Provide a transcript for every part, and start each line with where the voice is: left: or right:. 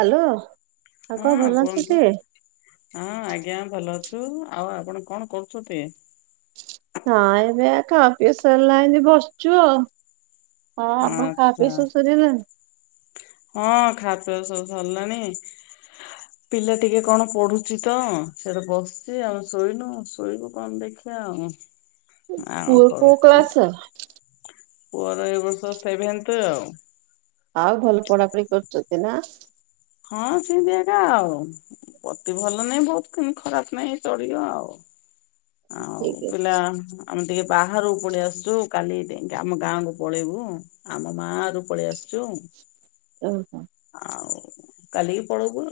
right: Hello ଆଉ କଣ
left: ହଁ
right: ଭଲ ଅଛ
left: କୁହନ୍ତୁ
right: ସେ?
left: ହଁ ଆଜ୍ଞା ଭଲ ଅଛୁ ଆଉ ଆପଣ କଣ କରୁଚନ୍ତି?
right: ହଁ ଏବେ ଖାଆ ପିଅ ସରିଲା ଏମିତି ବସିଛୁ ଆଉ। ହଁ ଆପଣ
left: ଆଚ୍ଛା
right: ଖାପିଅ ସବୁ ସରିଗଲାଣି?
left: ହଁ ଖା ପିଅ ସବୁ ସରିଲାଣି
right: କୌଣସି ଅଡିଓ ଶୁଭୁନାହିଁ
left: ପିଲା ଟିକେ କଣ ପଢୁଚି ତ ସେଟା ବସିଛି ଆଉ ଶୋଇନୁ ଶୋଇବୁ କଣ ଦେଖିବା ଆଉ ଆଉ
right: ପୁଅ
left: କଣ
right: କଉ
left: କୁହନ୍ତୁ
right: କ୍ଲାସ?
left: ପୁଅର ଏ ବର୍ଷ ସେଭେନ୍ତ ଆଉ
right: ଆଉ ଭଲ ପଢ଼ାପଢି କରୁଛନ୍ତି ନା?
left: ହଁ ସିନ୍ତି ଏକା ଆଉ ଅତି ଭଲ ନାହିଁ ବହୁତି ଖରାପ ନାହିଁ ଚଳିବ ଆଉ। ଆଉ
right: ଠିକ ଅଛି
left: ପିଲା ଆମେ ଟିକେ ବାହାରକୁ ପଳେଇଆସିଚୁ କାଲି ଆମ ଗାଁକୁୁ ପଳେଇବୁ। ଆମ ମା ଘର କୁ ପଳେଇ ଆସିଚୁ
right: ଓହ
left: ଆଉ କାଲିକି ପଳଉବୁ।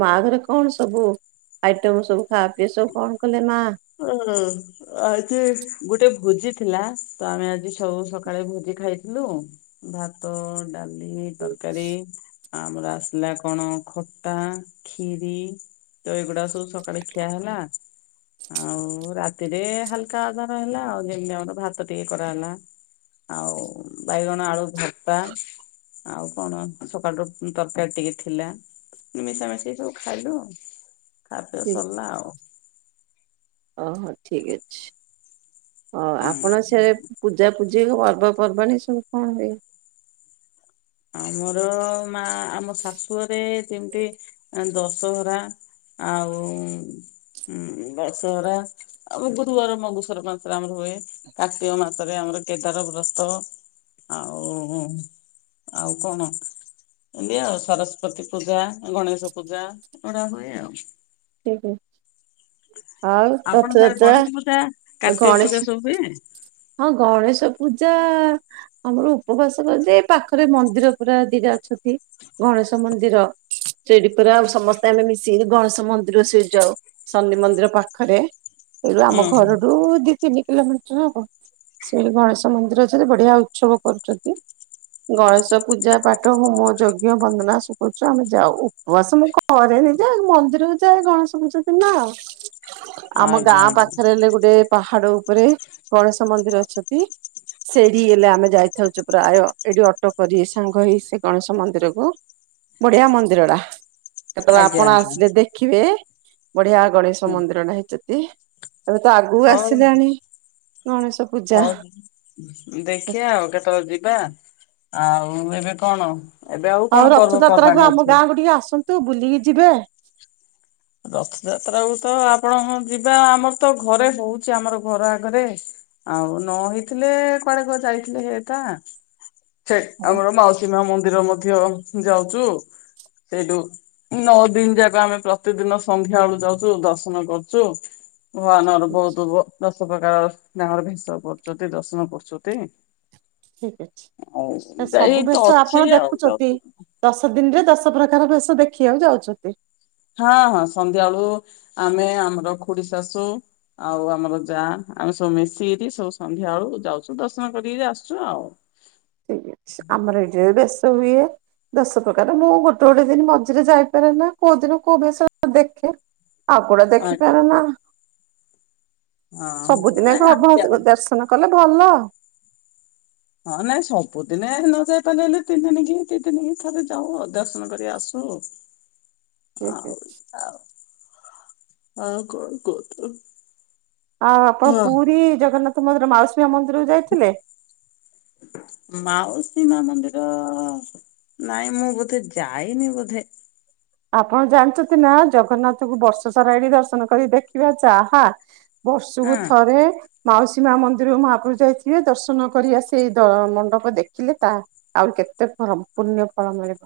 right: ମା ଘରେ କଣ ସବୁ ଆଇଟମ ସବୁ ଖାପିଅ ସବୁ କଣ କଲେ ମା?
left: ହଁ ଆଜି ଗୋଟେ ଭୋଜି ଥିଲା ତ ଆମେ ଆଜି ସବୁ ସକାଳେ ଭୋଜି ଖାଇଥିଲୁ। ଭାତ, ଡାଲି, ତରକାରୀ, ଆମର ଆସିଲା କଣ ଖଟା, କ୍ଷୀରି, ଏଇଗୁଡା ସବୁ ସକାଳେ ଖିଆ ହେଲା। ଆଉ ରାତିରେ ହାଲକା ଆଧାର ହେଲା ଆଉ ଯେମିତି ଆମର ଭାତ ଟିକେ କରାହେଲା ଆଉ ବାଇଗଣ ଆଳୁଭର୍ତା ଆଉ କଣ ସକାଳୁ ରୁ ତରକାରୀ ଟିକେ ଥିଲା ମିଶାମିଶି ସବୁ ଖାଇଲୁ ଖାପିଅ ସରିଲା ଆଉ।
right: ଓହୋ ଠିକ୍ ଅଛି ଓଃ
left: ହୁଁ।
right: ଆପଣ ସେ ପୂଜାପୂଜି, ପର୍ବପର୍ବାଣି ସବୁ କଣ ହୁଏ?
left: ଆମର ମା ଆମ ଶାଶୁରେ ଯେମିତି ଦଶହରା ଆଉ ଉଁ ଦଶହରା ଆଉ ବ ବହୁତ ଗର ମଘୁସର ମାସରେ ଆମର ହୁଏ କାର୍ତ୍ତିକ ମାସରେ ଆମର କେଦାର ବ୍ରତ। ଆଉ ଉଁ ଆଉ କଣ? ଏମତି ଆଉ ସରସ୍ଵତୀ ପୂଜା, ଗଣେଶ ପୂଜା ଏଗୁଡା ହୁଏ ଆଉ।
right: କିଏ। [unintelligible] ଆଉ
left: ଆପଣ ସାର୍ ଗଣେଶ ପୂଜା
right: ରଥଯାତ୍ରା
left: କାର୍ତ୍ତିକ ପୂଜା
right: ଗଣେଶ
left: ସବୁ ହୁଏ
right: ହଁ ଗଣେଶ ପୂଜା ଆମର ଉପବାସ କ ଯେ ପାଖରେ ମନ୍ଦିର ପୁରା ଦିଟା ଅଛନ୍ତି। ଗଣେଶ ମନ୍ଦିର ସେଠି ପୁରା ଆଉ ସମସ୍ତେ ଆମେ ମିଶିକି ଗଣେଶ ମନ୍ଦି ରୋସେ ଯାଉ ଶନି ମନ୍ଦିର ପାଖରେ ଏଉ
left: ଉଁ
right: ଆମ
left: ହୁଁ
right: ଘରଠୁ ଦି ଦି କିଲୋମିଟର ହବ ସେ ଗଣେଶ ମନ୍ଦିର ଯଦି ବଢିଆ ଉତ୍ସବ କରୁଛନ୍ତି। ଗଣେଶ ପୂଜା ପାଠ ହୋମ ଯଜ୍ଞ ବନ୍ଦନାଶ କରୁଛୁ ଆମେ ଯାଉ ଉପବାସ ମୁ କ କରେ ନିଯେ ମନ୍ଦିର ବି ଜା ଗଣେଶ ପୂଜ ଦିନ ଆମ
left: ଆଜ୍ଞା
right: ଗାଁ
left: ଆଜ୍ଞା।
right: ପାଖରେ ହେଲେ ଗୋଟେ ପାହାଡ ଉପରେ ଗଣେଶ ମନ୍ଦିର ଅଛନ୍ତି। ସେଠି ହେଲେ ଆମେ ଯାଇଥାଉଛୁ ପ୍ରାୟ ଏଠି ଅଟୋ କରି ସାଙ୍ଗ ହେଇ ସେ ଗଣେଶ ମନ୍ଦିର କୁ। ବଢିଆ ମନ୍ଦିର ଟା। କେତେବେଳେ
left: ଆଜ୍ଞା
right: ଆପଣ
left: ଆଜ୍ଞା
right: ଆସିଲେ ଦେଖିବେ ବଢିଆ ଗଣେଶ ମନ୍ଦିରଟ ହେଇଚନ୍ତି। ଏବେ ତ ଆଗକୁ
left: ହଉ
right: ଆସିଲାଣି ଗଣେଶ ପୂଜା।
left: ହଉ ଦେଖିବା ଆଉ କେତେବେଳେ ଯିବା, ଆଉ ଏବେ କଣ? ଏବେ କଣ
right: ଆଉ ରଥଯାତ୍ରା
left: ପର୍ବପର୍ବାଣୀ
right: କୁ ଆମ
left: ଅଛି?
right: ଗାଁକୁୁ ଟିକେ ଆସନ୍ତୁ ବୁଲିକି ଯିବେ।
left: ରଥଯାତ୍ରାକୁ ତ ଆପଣ ଯିବା ଆମର ତ ଘରେ ହଉଛି ଆମର ଘର ଆଗରେ ଆଉ ନ ହେଇଥିଲେ କୁଆଡେ କ ଯାଇଥିଲେ ହେଟା ସେ
right: ହଉ
left: ଆମର ମାଉସୀ ମା ମନ୍ଦିର ମଧ୍ୟ ଯାଉଛୁ ସେଇଠୁ ନଅ ଦିନ ଯାକ ଆମେ ପ୍ର ପ୍ରତିଦିନ ସନ୍ଧ୍ୟା ବେଳୁ ଯାଉଛୁ ଦର୍ଶନ କରୁଛୁ, ଭଗବାନର ବହୁତ ଦଶ ପ୍ରକାର ଗାଁ ର ଭେଷ କରୁଛନ୍ତି, ଦର୍ଶନ କରୁଛନ୍ତି।
right: ଠିକ ଅଛି
left: ଆଉ
right: ଏ
left: ଏଇ
right: ସବୁ
left: ତ
right: ବେଶ
left: ଅଛି
right: ଆପଣ
left: ଆଉ ଯାଉ
right: ଦେଖୁଛନ୍ତି। ଦଶ ଦିନରେ ଦଶ ପ୍ରକାର ଭେଶ ଦେଖିବାକୁ ଯାଉଛନ୍ତି।
left: ହଁ ହଁ ସନ୍ଧ୍ୟାବେଳୁ ଆମେ ଆମର ଖୁଡି ଶାଶୁ ଆଉ ଆମର ଯା ଆମେ ସବୁ ମିଶିକିରି ସବୁ ସନ୍ଧ୍ୟା ବେଳୁ ଯାଉଛୁ ଦର୍ଶନ କରିକିରି ଆସୁଛୁ ଆଉ।
right: ଠିକ ଅଛି ଆମର ଏଇଠ ବି ବେଶ ହୁଏ। ଦଶ ପ୍ରକାର ମୁଁ ଗୋଟେ ଗୋଟେ ଦିନ ମଝିରେ ଯାଇପାରେ ନା କୋଉ ଦିନ କୋଉ ଭେସ ଦେଖେ। ଆଉକୁଡା ଦେଖି
left: ଆଜ୍ଞା।
right: ପାର ନା।
left: ହଁ
right: ସବୁଦିନେ
left: ନାଇଁ
right: ଘ
left: ଆମେ ଯାଉ
right: ଦର୍ଶନ କଲେ ଭଲ।
left: ହଁ ନାଇଁ ସବୁଦିନେ ନ ଯାଇ ପଲେ ତିନି ଦିନ କି ଦି ଦିନ କି ଥରେ ଯାଉ ଦର୍ଶନ କରି ଆସୁ। ଆଉ
right: [unintelligible]
left: ଆଉ ଆଉ କଣ କହୁତୁଲୁ?
right: ଆଉ ଆପଣ ପୁରୀ ଜଗନ୍ନାଥ ମନ୍ଦିର ମାଉସ ମା ମନ୍ଦିର ଯାଇଥିଲେ?
left: ମାଉସୀ ମା ମନ୍ଦିର ନାଇଁ ମୁଁ ବୋଧେ ଯାଇନି ବୋଧେ।
right: ଆପଣ ଜାଣିଛନ୍ତି ନା ଜଗନ୍ନାଥଙ୍କୁ ବର୍ଷ ସାରା ଏଣ ଦର୍ଶନ କରି ଦେଖିବା ଯାହା ବର୍ଷକୁ
left: ହଁ।
right: ଥରେ। ମାଉସୀ ମା ମନ୍ଦିରରୁ ମହାପ୍ରଭ ଯାଇଥିବେ ଦର୍ଶନ କରିବା ସେ ମଣ୍ଡପ ଦେଖିଲେ ତାହା। ଆହୁରି କେତେ ଫର ପୂର୍ଣ୍ଣ୍ୟ ଫଳ ମିଳିବ।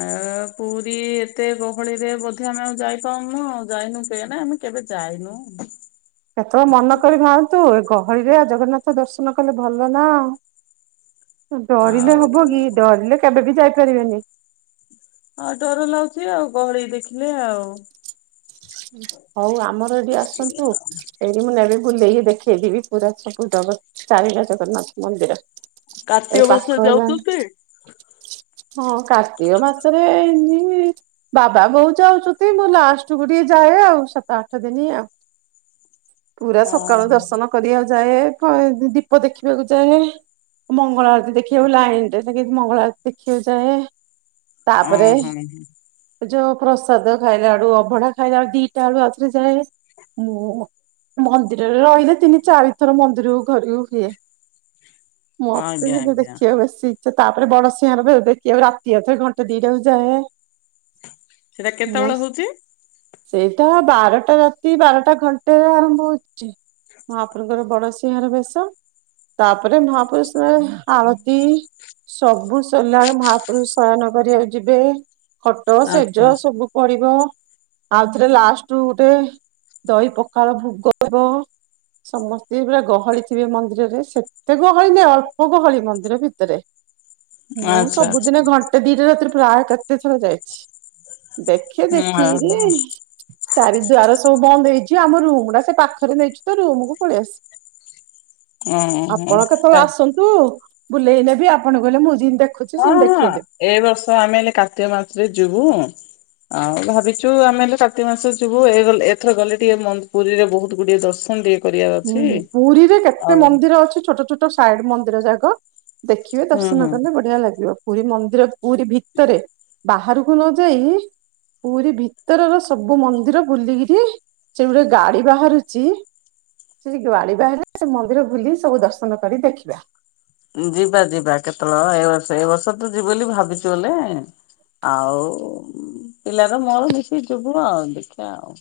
left: ଆ ପୁରୀ ଏତେ ଗହଳିରେବୋଧେ ଆମେ ଆଉ ଯାଇପଉନୁ ଯାଇନୁ ସେ ଆମେ? କେବେ ଯାଇନୁ?
right: କେତେବେଳେ ମନ କରି ଭାରନ୍ତୁ, ଏ ଗହଳିରେ ଆ, ଜଗନ୍ନାଥ ଦର୍ଶନ କଲେ ଭଲ ନା। ଅ, ଡରିଲେ
left: ଆଉ
right: ହବ କି? ଡରିଲେ କେବେ ବି ଯାଇପାରିବାନି।
left: ହଁ ଡର ଲାଗୁଛି ଆଉ, ଗହଳି ଦେଖିଲେ ଆଉ।
right: ହଉ ଆମର ଏଠି ଆସନ୍ତୁ। ଏଇଠି ମୁଁ ନେବି ବୁଲେଇକି ଦେଖେଇ ଦେବି ପୁରା ସବୁ ଜଗ ଚାରିଟା ଜଗନ୍ନାଥ ମନ୍ଦିର।
left: କାର୍ତ୍ତିକ
right: ଏଠି
left: ମାସରେ
right: ପାଖ ନା।
left: ଯାଉଛନ୍ତି?
right: ହଁ କାର୍ତ୍ତିକ ମାସରେ ଏମତି ବାବା ବୋଉ ଯାଉଚନ୍ତି, ମୁଁ ଲାଷ୍ଟ କୁ ଟିକେ ଯାଏ ଆଉ ସାତ ଆଠ ଦିନି ଆ, ପୁରା ସକାଳୁ
left: ଓହୋ
right: ଦର୍ଶନ କରିଆ ଯାଏ। କଏ ଦୀ-ଦୀପ ଦେଖିବାକୁ ଯାଏ। ମଙ୍ଗଳ ଆଳତି ଦେଖିବାକୁ ଲାଇନ ରେ [unintelligible] ମଙ୍ଗଳ ଆଳତି ଦେଖିବାକୁ ଯାଏ। ତାପରେ
left: ଓହୋ
right: ଯୋଉ ପ୍ରସାଦ ଖାଇଲା ବେଳୁ, ଅଭଡା ଖାଇଲା ବେଳୁ ଦିଟା ବେଳୁ ଆଉଥରେ ଯାଏ। ମୁଁ ମନ୍ଦିରରେ ରହିଲେ ତିନି ଚାରିଥର ମନ୍ଦିରକୁ ଘରୁକୁ ହୁଏ। ମୋତେ
left: ଆଜ୍ଞା
right: ବି ତ
left: ଆଜ୍ଞା
right: ଦେଖିବା ବେଶୀ ସେ ତାପରେ ବଡସିିଂହାର ବେ-ଦେଖି ରାତି ଅଧରେ ଘଣ୍ଟେ ଦିଟାକୁ ଯାଏ।
left: ସେଇଟା କେତେବେଳେ ହଉଚି?
right: ସେଇଠା ବାରଟା ରାତି ବାରଟା ଘଣ୍ଟେରେ ଆରମ୍ଭ ହଉଛି ମହାପ୍ରଭୁଙ୍କର ଙ୍କର ବଡସିଂ ସିଂହର ବେଶ, ତାପରେ ମହାପୁରୁଷର ଆଳତୀ ସବୁ ସଲାବେଳେ ମହାପ୍ରଭୁ ଶୟନ କରିବାକୁ ଯିବେ। ଖଟ ସେଜ
left: ଆଚ୍ଛା
right: ସବୁ ପଡିବ। ଆଉ ଥରେ ଲାଷ୍ଟ କୁ ଗୋଟେ ଦହି ପଖାଳ ଭୁଗ ହେବ। ସମସ୍ତେ ପୁରା ଗହଳି ଥିବେ ମନ୍ଦିରରେ। ସେ ତେ ଗହଳି ନ ଅଳ୍ପ ଗହଳି ମନ୍ଦିର ଭିତରେ। ମୁଁ
left: ଆଚ୍ଛା
right: ସବୁଦିନ ଘଣ୍ ଟେ ଦିଟ ରାତିରେ ପ୍ରାୟ କେତେ ଥର ଯାଇଛି ଦେଖ
left: ଉଁ, ହେ, ହଁ।
right: ଚାରିଦୁଆର ସବୁ ବନ୍ଦ ହେଇଛି। ଆମ ରୁମ୍ ଟା ସେ ପାଖରେ ନେଇଛୁ ତ ରୁମ୍ କୁୁ ପଳେଇ ଆସି।
left: ହଁ ହଁ
right: ଆପଣ କେତେବେଳେ ଆସନ୍ ତୁ ବୁଲେଇ ନେବି ଆପଣ କହିଲେ ମୁଁ ଯିନ୍ ତେ
left: ହଁ, ହଁ ଏଇ ବର୍ଷ ଆମେ ହେଲେ କାର୍ତ୍ତିକ ମାସରେ ଯିବୁଁ। ଆଉ ଭାବିଛୁ ଆମେ ହେଲେ କାର୍ତ୍ତିକ ମାସ ଯିବୁ। ଏ ଗଲ ଏଥର ଗଲେ ଟିକେ ମନ୍ ପୁରୀରେ ବହୁତ ଗୁଡିଏ ଦର୍ଶନ ଟିକେ କରିବାର
right: ଉଁ,
left: ଅଛି।
right: ହୁଁ, ପୁରୀରେ କେତେ
left: ଆଉ
right: ମନ୍ଦିର ଅଛି ଛୋଟ ଛୋଟ ସାଇଡ୍ ମନ୍ଦିର ଯାକ। ଦେଖିବେ
left: ହୁଁ
right: ଦର୍ଶନ
left: ହୁଁ
right: କଲେ ବଢିଆ ଲାଗିବ। ପୁରୀ ମନ୍ଦିର ପୁରୀ ଭିତରେ ବାହାରକୁ ନ ଯାଇ ପୁରୀ ଭିତର ର ସବୁ ମନ୍ଦିର ବୁଲିକିରି ସେ ଗୁଟେ ଗାଡି ବାହାରୁଚି। ସେଠି ଗାଡି ବାହାରିଲେ ସେ ମନ୍ଦିର ବୁଲି ସବୁ ଦର୍ଶନ କରି ଦେଖିବା।
left: ଯିବା ଯିବା କେତେବେଳ ଏ ବର୍ଷ ଏ ବର୍ଷ ତ ଯିବୁ ବୋଲି ଭାବିଚୁ ବଲେ। ଆଉ ପିଲାର ମୋର ମିଶିକି ଯିବୁ ଆଉ ଦେଖିଆ ଆଉ।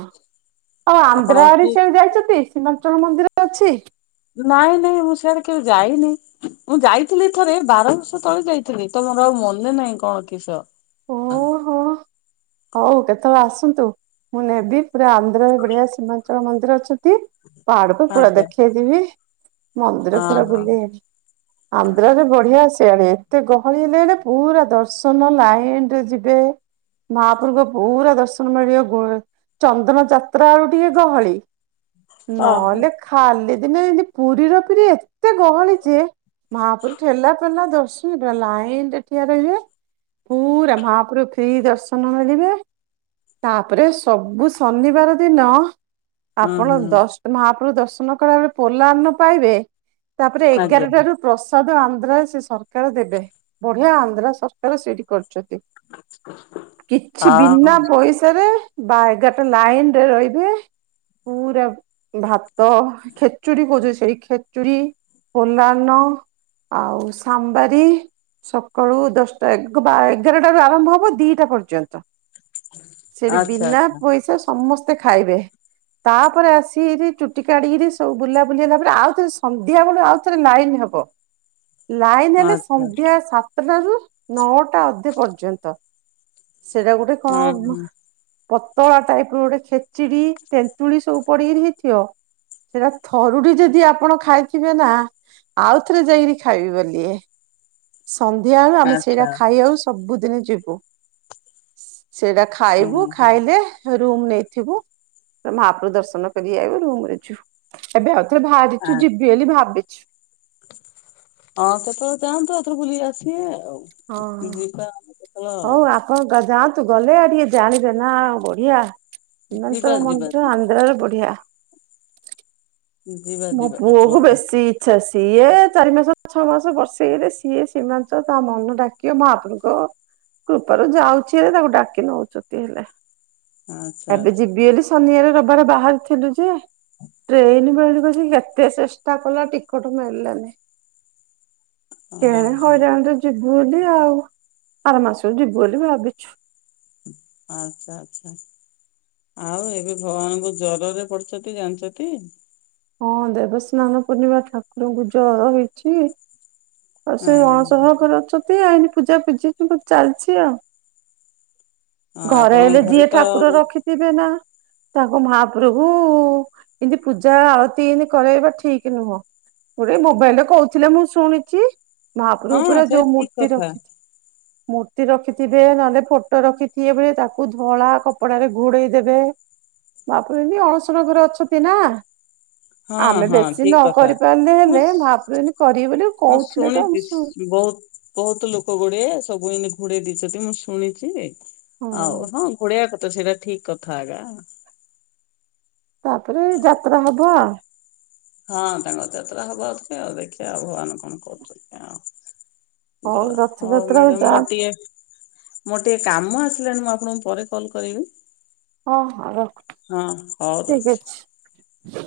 right: ଆଉ
left: ଆପଣ
right: ଆନ୍ଧ୍ର ଆଡେ
left: କି
right: ସିଆଡେ ଯାଇଛନ୍ତି? ସୀମାଞ୍ଚଳ ମନ୍ଦିର ଅଛି।
left: ନାଇଁ ନାଇଁ ମୁଁ ସିଆଡେ କେବେ ଯାଇନି। ମୁଁ ଯାଇଥିଲି ଥରେ ବାର ବର୍ଷ ତଳେ ଯାଇଥିଲି। ତ ମୋର ଆଉ ମନେ ନାହିଁ କଣ କିସ? ଆଉ।
right: ଓହୋ। ହଉ କେତେବେଳେ ଆସନ୍ତୁ ମୁଁ ନେବି ପୁରା ଆନ୍ଧ୍ରରେ ବଢିଆ ସୀମାଞ୍ଚଳ ମନ୍ଦିର ଅଛନ୍ତି। ପାହାଡକୁ ପୁରା
left: ଆଜ୍ଞା
right: ଦେଖେଇ ଦେବି।
left: ହଁ
right: ମନ୍ଦିର ପୁରା
left: ହଁ
right: ବୁଲେଇ ଆଣି ଆନ୍ଧ୍ର ରେ ବଢିଆ ସିଆଡେ ଏତେ ଗହଳି ହେଲେ ହେଲେ ପୁରା ଦର୍ଶନ ଲାଇନ୍ ରେ ଯିବେ। ମହାପୁରଙ୍କୁ ପୁରା ଦର୍ଶନ ମିଳିବ ଗଳେ। ଚନ୍ଦନ ଯାତ୍ରା ବେଳୁ ଟିକେ ଗହଳି।
left: ଓହୋ
right: ନହେଲେ ଖାଲି ଦିନେ ଏମତି ପୁରୀର ପିରି ଏତେ ଗହଳି ଯେ ମହାପୁରୁ ଠେଲା ପେଲା ଦର୍ଶ ପୁରା ଲାଇନ୍ ରେ ଠିଆ ରହିବେ। ପୁରା ମହାପୁରୁ ଫି ଦର୍ଶ ନ ମାଗିବେ। ତାପରେ ସବୁ ଶନିବାର ଦିନ
left: ହୁଁ
right: ଆପଣ
left: ହୁଁ
right: ଦଶ ମହାପ୍ରଭୁ ଦର୍ଶନ କଲା ବଳେ ପୋଲା ଅର୍ଣ୍ଣ ପାଇବେ। ତାପରେ
left: ଆଜ୍ଞା
right: ଏଗାରଟାରୁ ପ୍ରସାଦ ଆନ୍ଧ୍ରା ସେ ସରକାର ଦେବେ ବଢିଆ ଆନ୍ଧ୍ରା ସରକାର ସେଇଠି କରିଛନ୍ତି। କିଛି
left: ହଁ
right: ବିନା
left: ହଁ
right: ପଇସାରେ ବାଇଗାଟା ଲାଇନ ରେ ରହିବେ ପୁରା ଭାତ ଖେଚୁଡି ଖୋଜୁ ସେ ଖେଚୁଡ଼ି ପୋଲାନ୍ନ ଆଉ ସାମ୍ବାରି ସକାଳୁ ଦଶଟା ବା ଏଗାରଟାରୁ ଆରମ୍ଭ ହବ ଦି ଟା ପର୍ଯ୍ୟନ୍ତ ସେଠି
left: ଆଚ୍ଛା
right: ବିନା
left: ଆଚ୍ଛା
right: ପଇସା ସମସ୍ତେ ଖାଇବେ। ତାପରେ ଆସିକିରି ଚୁଟି କାଢିକିରି ସବୁ ବୁଲା ବୁଲିଲା ପରେ ଆଉ ଥରେ ସନ୍ଧ୍ୟା ବେଳ ଆଉ ଥରେ ଲାଇନ ହବ। ଲାଇନ ହେଲେ
left: ଆଚ୍ଛା।
right: ସନ୍ଧ୍ୟା ସାତଟାରୁ ନଅଟା ଅଧେ ପର୍ଯ୍ୟନ୍ତ ସେଇଟା ଗୋଟେ କଣ
left: ହୁଁ ହୁଁ
right: ପତଳା ଟାଇପ ର ଗୋଟେ ଖେଚିଡି ତେନ୍ତୁଳି ସବୁ ପଡିକିରି ହେଇଥିବ। ସେଇଟା ଥରୁଟେ ଯଦି ଆପଣ ଖାଇଥିବେ ନା ଆଉଥରେ ଯାଇକିରି ଖାଇବି ବେଲିଏ। ସନ୍ଧ୍ୟା ବେଳୁ ଆମେ ସେଇରା
left: ଆଚ୍ଛା
right: ଖାଇ ଆକୁ ସବୁଦିନି ଯିବୁ। ସେଇଟା ଖାଇବୁ
left: ହୁଁ ହୁଁ
right: ଖାଇଲେ ରୁମ ନେଇଥିବୁୁ ମହାପ୍ରଭୁ ଦର୍ଶନ କରି ଆଇବୁ ରୁମ ରେ ଯୁ ଏବେ ଆଉଥରେ
left: ଆ
right: ବାହାରିଛୁ ଯିବି ବୋଲି ଭାବିଚି
left: ହଁ କେତେବେଳେ ଯାଆନ୍ତୁ ଆଉ ଥରେ ବୁଲିକି ଆସିବେ ଆଉ,
right: ହଁ
left: ଯିବା କେତେବେଳେ ଆଉ
right: ହଉ ଆପଣ ଗ ଯାଆନ୍ତୁ ଗଲେ ଆଉ ଟିକେ ଜାଣିବେ ନା ବଢିଆ
left: ଯିବା
right: ହିମାଚଳ
left: ଯିବା
right: ମନ୍ଦିର
left: ଯିବା
right: ଆନ୍ଧ୍ରାରେ ବଢିଆ।
left: ଯିବା
right: ମୋ
left: ଯିବା
right: ପୁଅକୁୁ
left: କେତେବେଳେ ଯାଇକି
right: ବେଶି ଇଚ୍ଛା ସିଏ ଚାରି ମାସ ଛଅ ମାସ ବର୍ଷେ କେରେ ସିଏ ସୀମାଞ୍ଚ ତା ମନ ଡାକିବ ମାହାପୁରୁ ଙ୍କ କୃପାରୁ ଯାଉଛି ହେ ତାକୁ ଡାକି ନଉଛନ୍ତି ହେଲେ
left: ଆଚ୍ଛା
right: ଏବେ
left: ଆଚ୍ଛା
right: ଯିବି ବୋଲି ଶନିିବାରେ ରିବିବାରେ ବାହାରିଥିଲୁ ଯେ ଟ୍ରେନ୍ ବେଳକୁ କେତେ ଚେଷ୍ଟା କଲା ଟିକଟ ମିଳିଲାନି କେ
left: ଓହୋ
right: ହଇରାଣରେ ଯିବୁ ବୋଲି ଆଉ ଆର ମାସକୁ ଯିବୁ ବୋଲି ଭାବିଛୁ।
left: ଆଚ୍ଛା ଆଚ୍ଛା। ଆଉ ଏବେ ଭଗବାନଙ୍କୁ ଜରରେ ପଡିଛନ୍ତି ଜାଣିଛ ଟି।
right: ହଁ ଦେବସ୍ନାନ ପୂର୍ଣ୍ଣିମା ଠାକୁରଙ୍କୁ ଜର ହେଇଛି ଆଉ ସେ
left: ହଁ
right: ଅଣସର ଘରେ ଅଛତି ଏଇନେ ପୂଜା ପୂଜି କିନ୍ତୁ ଚାଲିଛି ଆଉ।
left: ଆଉ
right: ଘରେ ହେଲେ
left: ଆପଣଙ୍କ
right: ଯିଏ
left: ତ
right: ଠାକୁର ରଖିଥିବେ ନା ତାଙ୍କ ମହାପ୍ରଭୁ ଏମତି ପୂଜା ଆଳତୀ ଏମତି କରାଇବା ଠିକ ନୁହଁ। ମୋର ଏଇ ମୋବାଇଲରେ କହୁଥିଲେ ମୁଁ ଶୁଣିଛି
left: ହଁ
right: ମହାପ୍ରଭୁ ପୁରା
left: ସେ
right: ଯୋଉ
left: ଠିକ
right: ମୂର୍ତ୍ତି
left: କଥା
right: ରଖି ମୂର୍ତ୍ତି ରଖିଥିବେ ନହେଲେ ଫୋଟୋ ରଖିଥିବେ ତାକୁ ଧଳା କପଡରେ ଘୋଡେଇ ଦେବେ। ମହାପ୍ରଭୁ ଏଇନେ ଅଣସର ଘରେ ଅଛନ୍ତି ନା।
left: ହଁ
right: ଆମେ
left: ହଁ
right: ବେଶୀ ନ
left: ଠିକ କଥା
right: କରି ପାରିଲେ
left: ମୁଁ
right: ହେଲେ ମହାପ୍ରଭ୍ରୁ କରିବି ବୋଲି
left: ମୁଁ
right: କହୁଥିଲେ ତ ଆମେ
left: ଶୁଣିତିସ
right: ଶୁ
left: ବହୁତ ବହୁତ ଲୋକ ଗୁଡେ ସବୁ ଏମତି ଘୋଡେଇ ଦେଇଛନ୍ତି ମୁଁ ଶୁଣିଛି ଯେ ଆଉ ହଁ ଘୋଡେଇଆ କଥା ସେଇଟା ଠିକ କଥା ଆଗା।
right: ତାପରେ ଯାତ୍ରା ହବ।
left: ହଁ ତାଙ୍କ ଯାତ୍ରା ହବ ଆଉଥରେ ଦେଖିବା ଆଉ ଭଗବାନ କଣ କରୁଛନ୍ତି ଆଉ। ଜ ହଉ
right: ରଥଯାତ୍ରା
left: ମ୍ୟାଡ଼ମ ମୋ
right: ଯାଆ
left: ଟିଏ ମୋର ଟିକେ କାମ ଆସିଲାଣି ମୁଁ ଆପଣଙ୍କୁ ପରେ କଲ୍ କରିବି।
right: ହଁ ହଁ ରଖ
left: ହଁ ହଉ ରହୁଛି।
right: ଠିକ ଅଛି।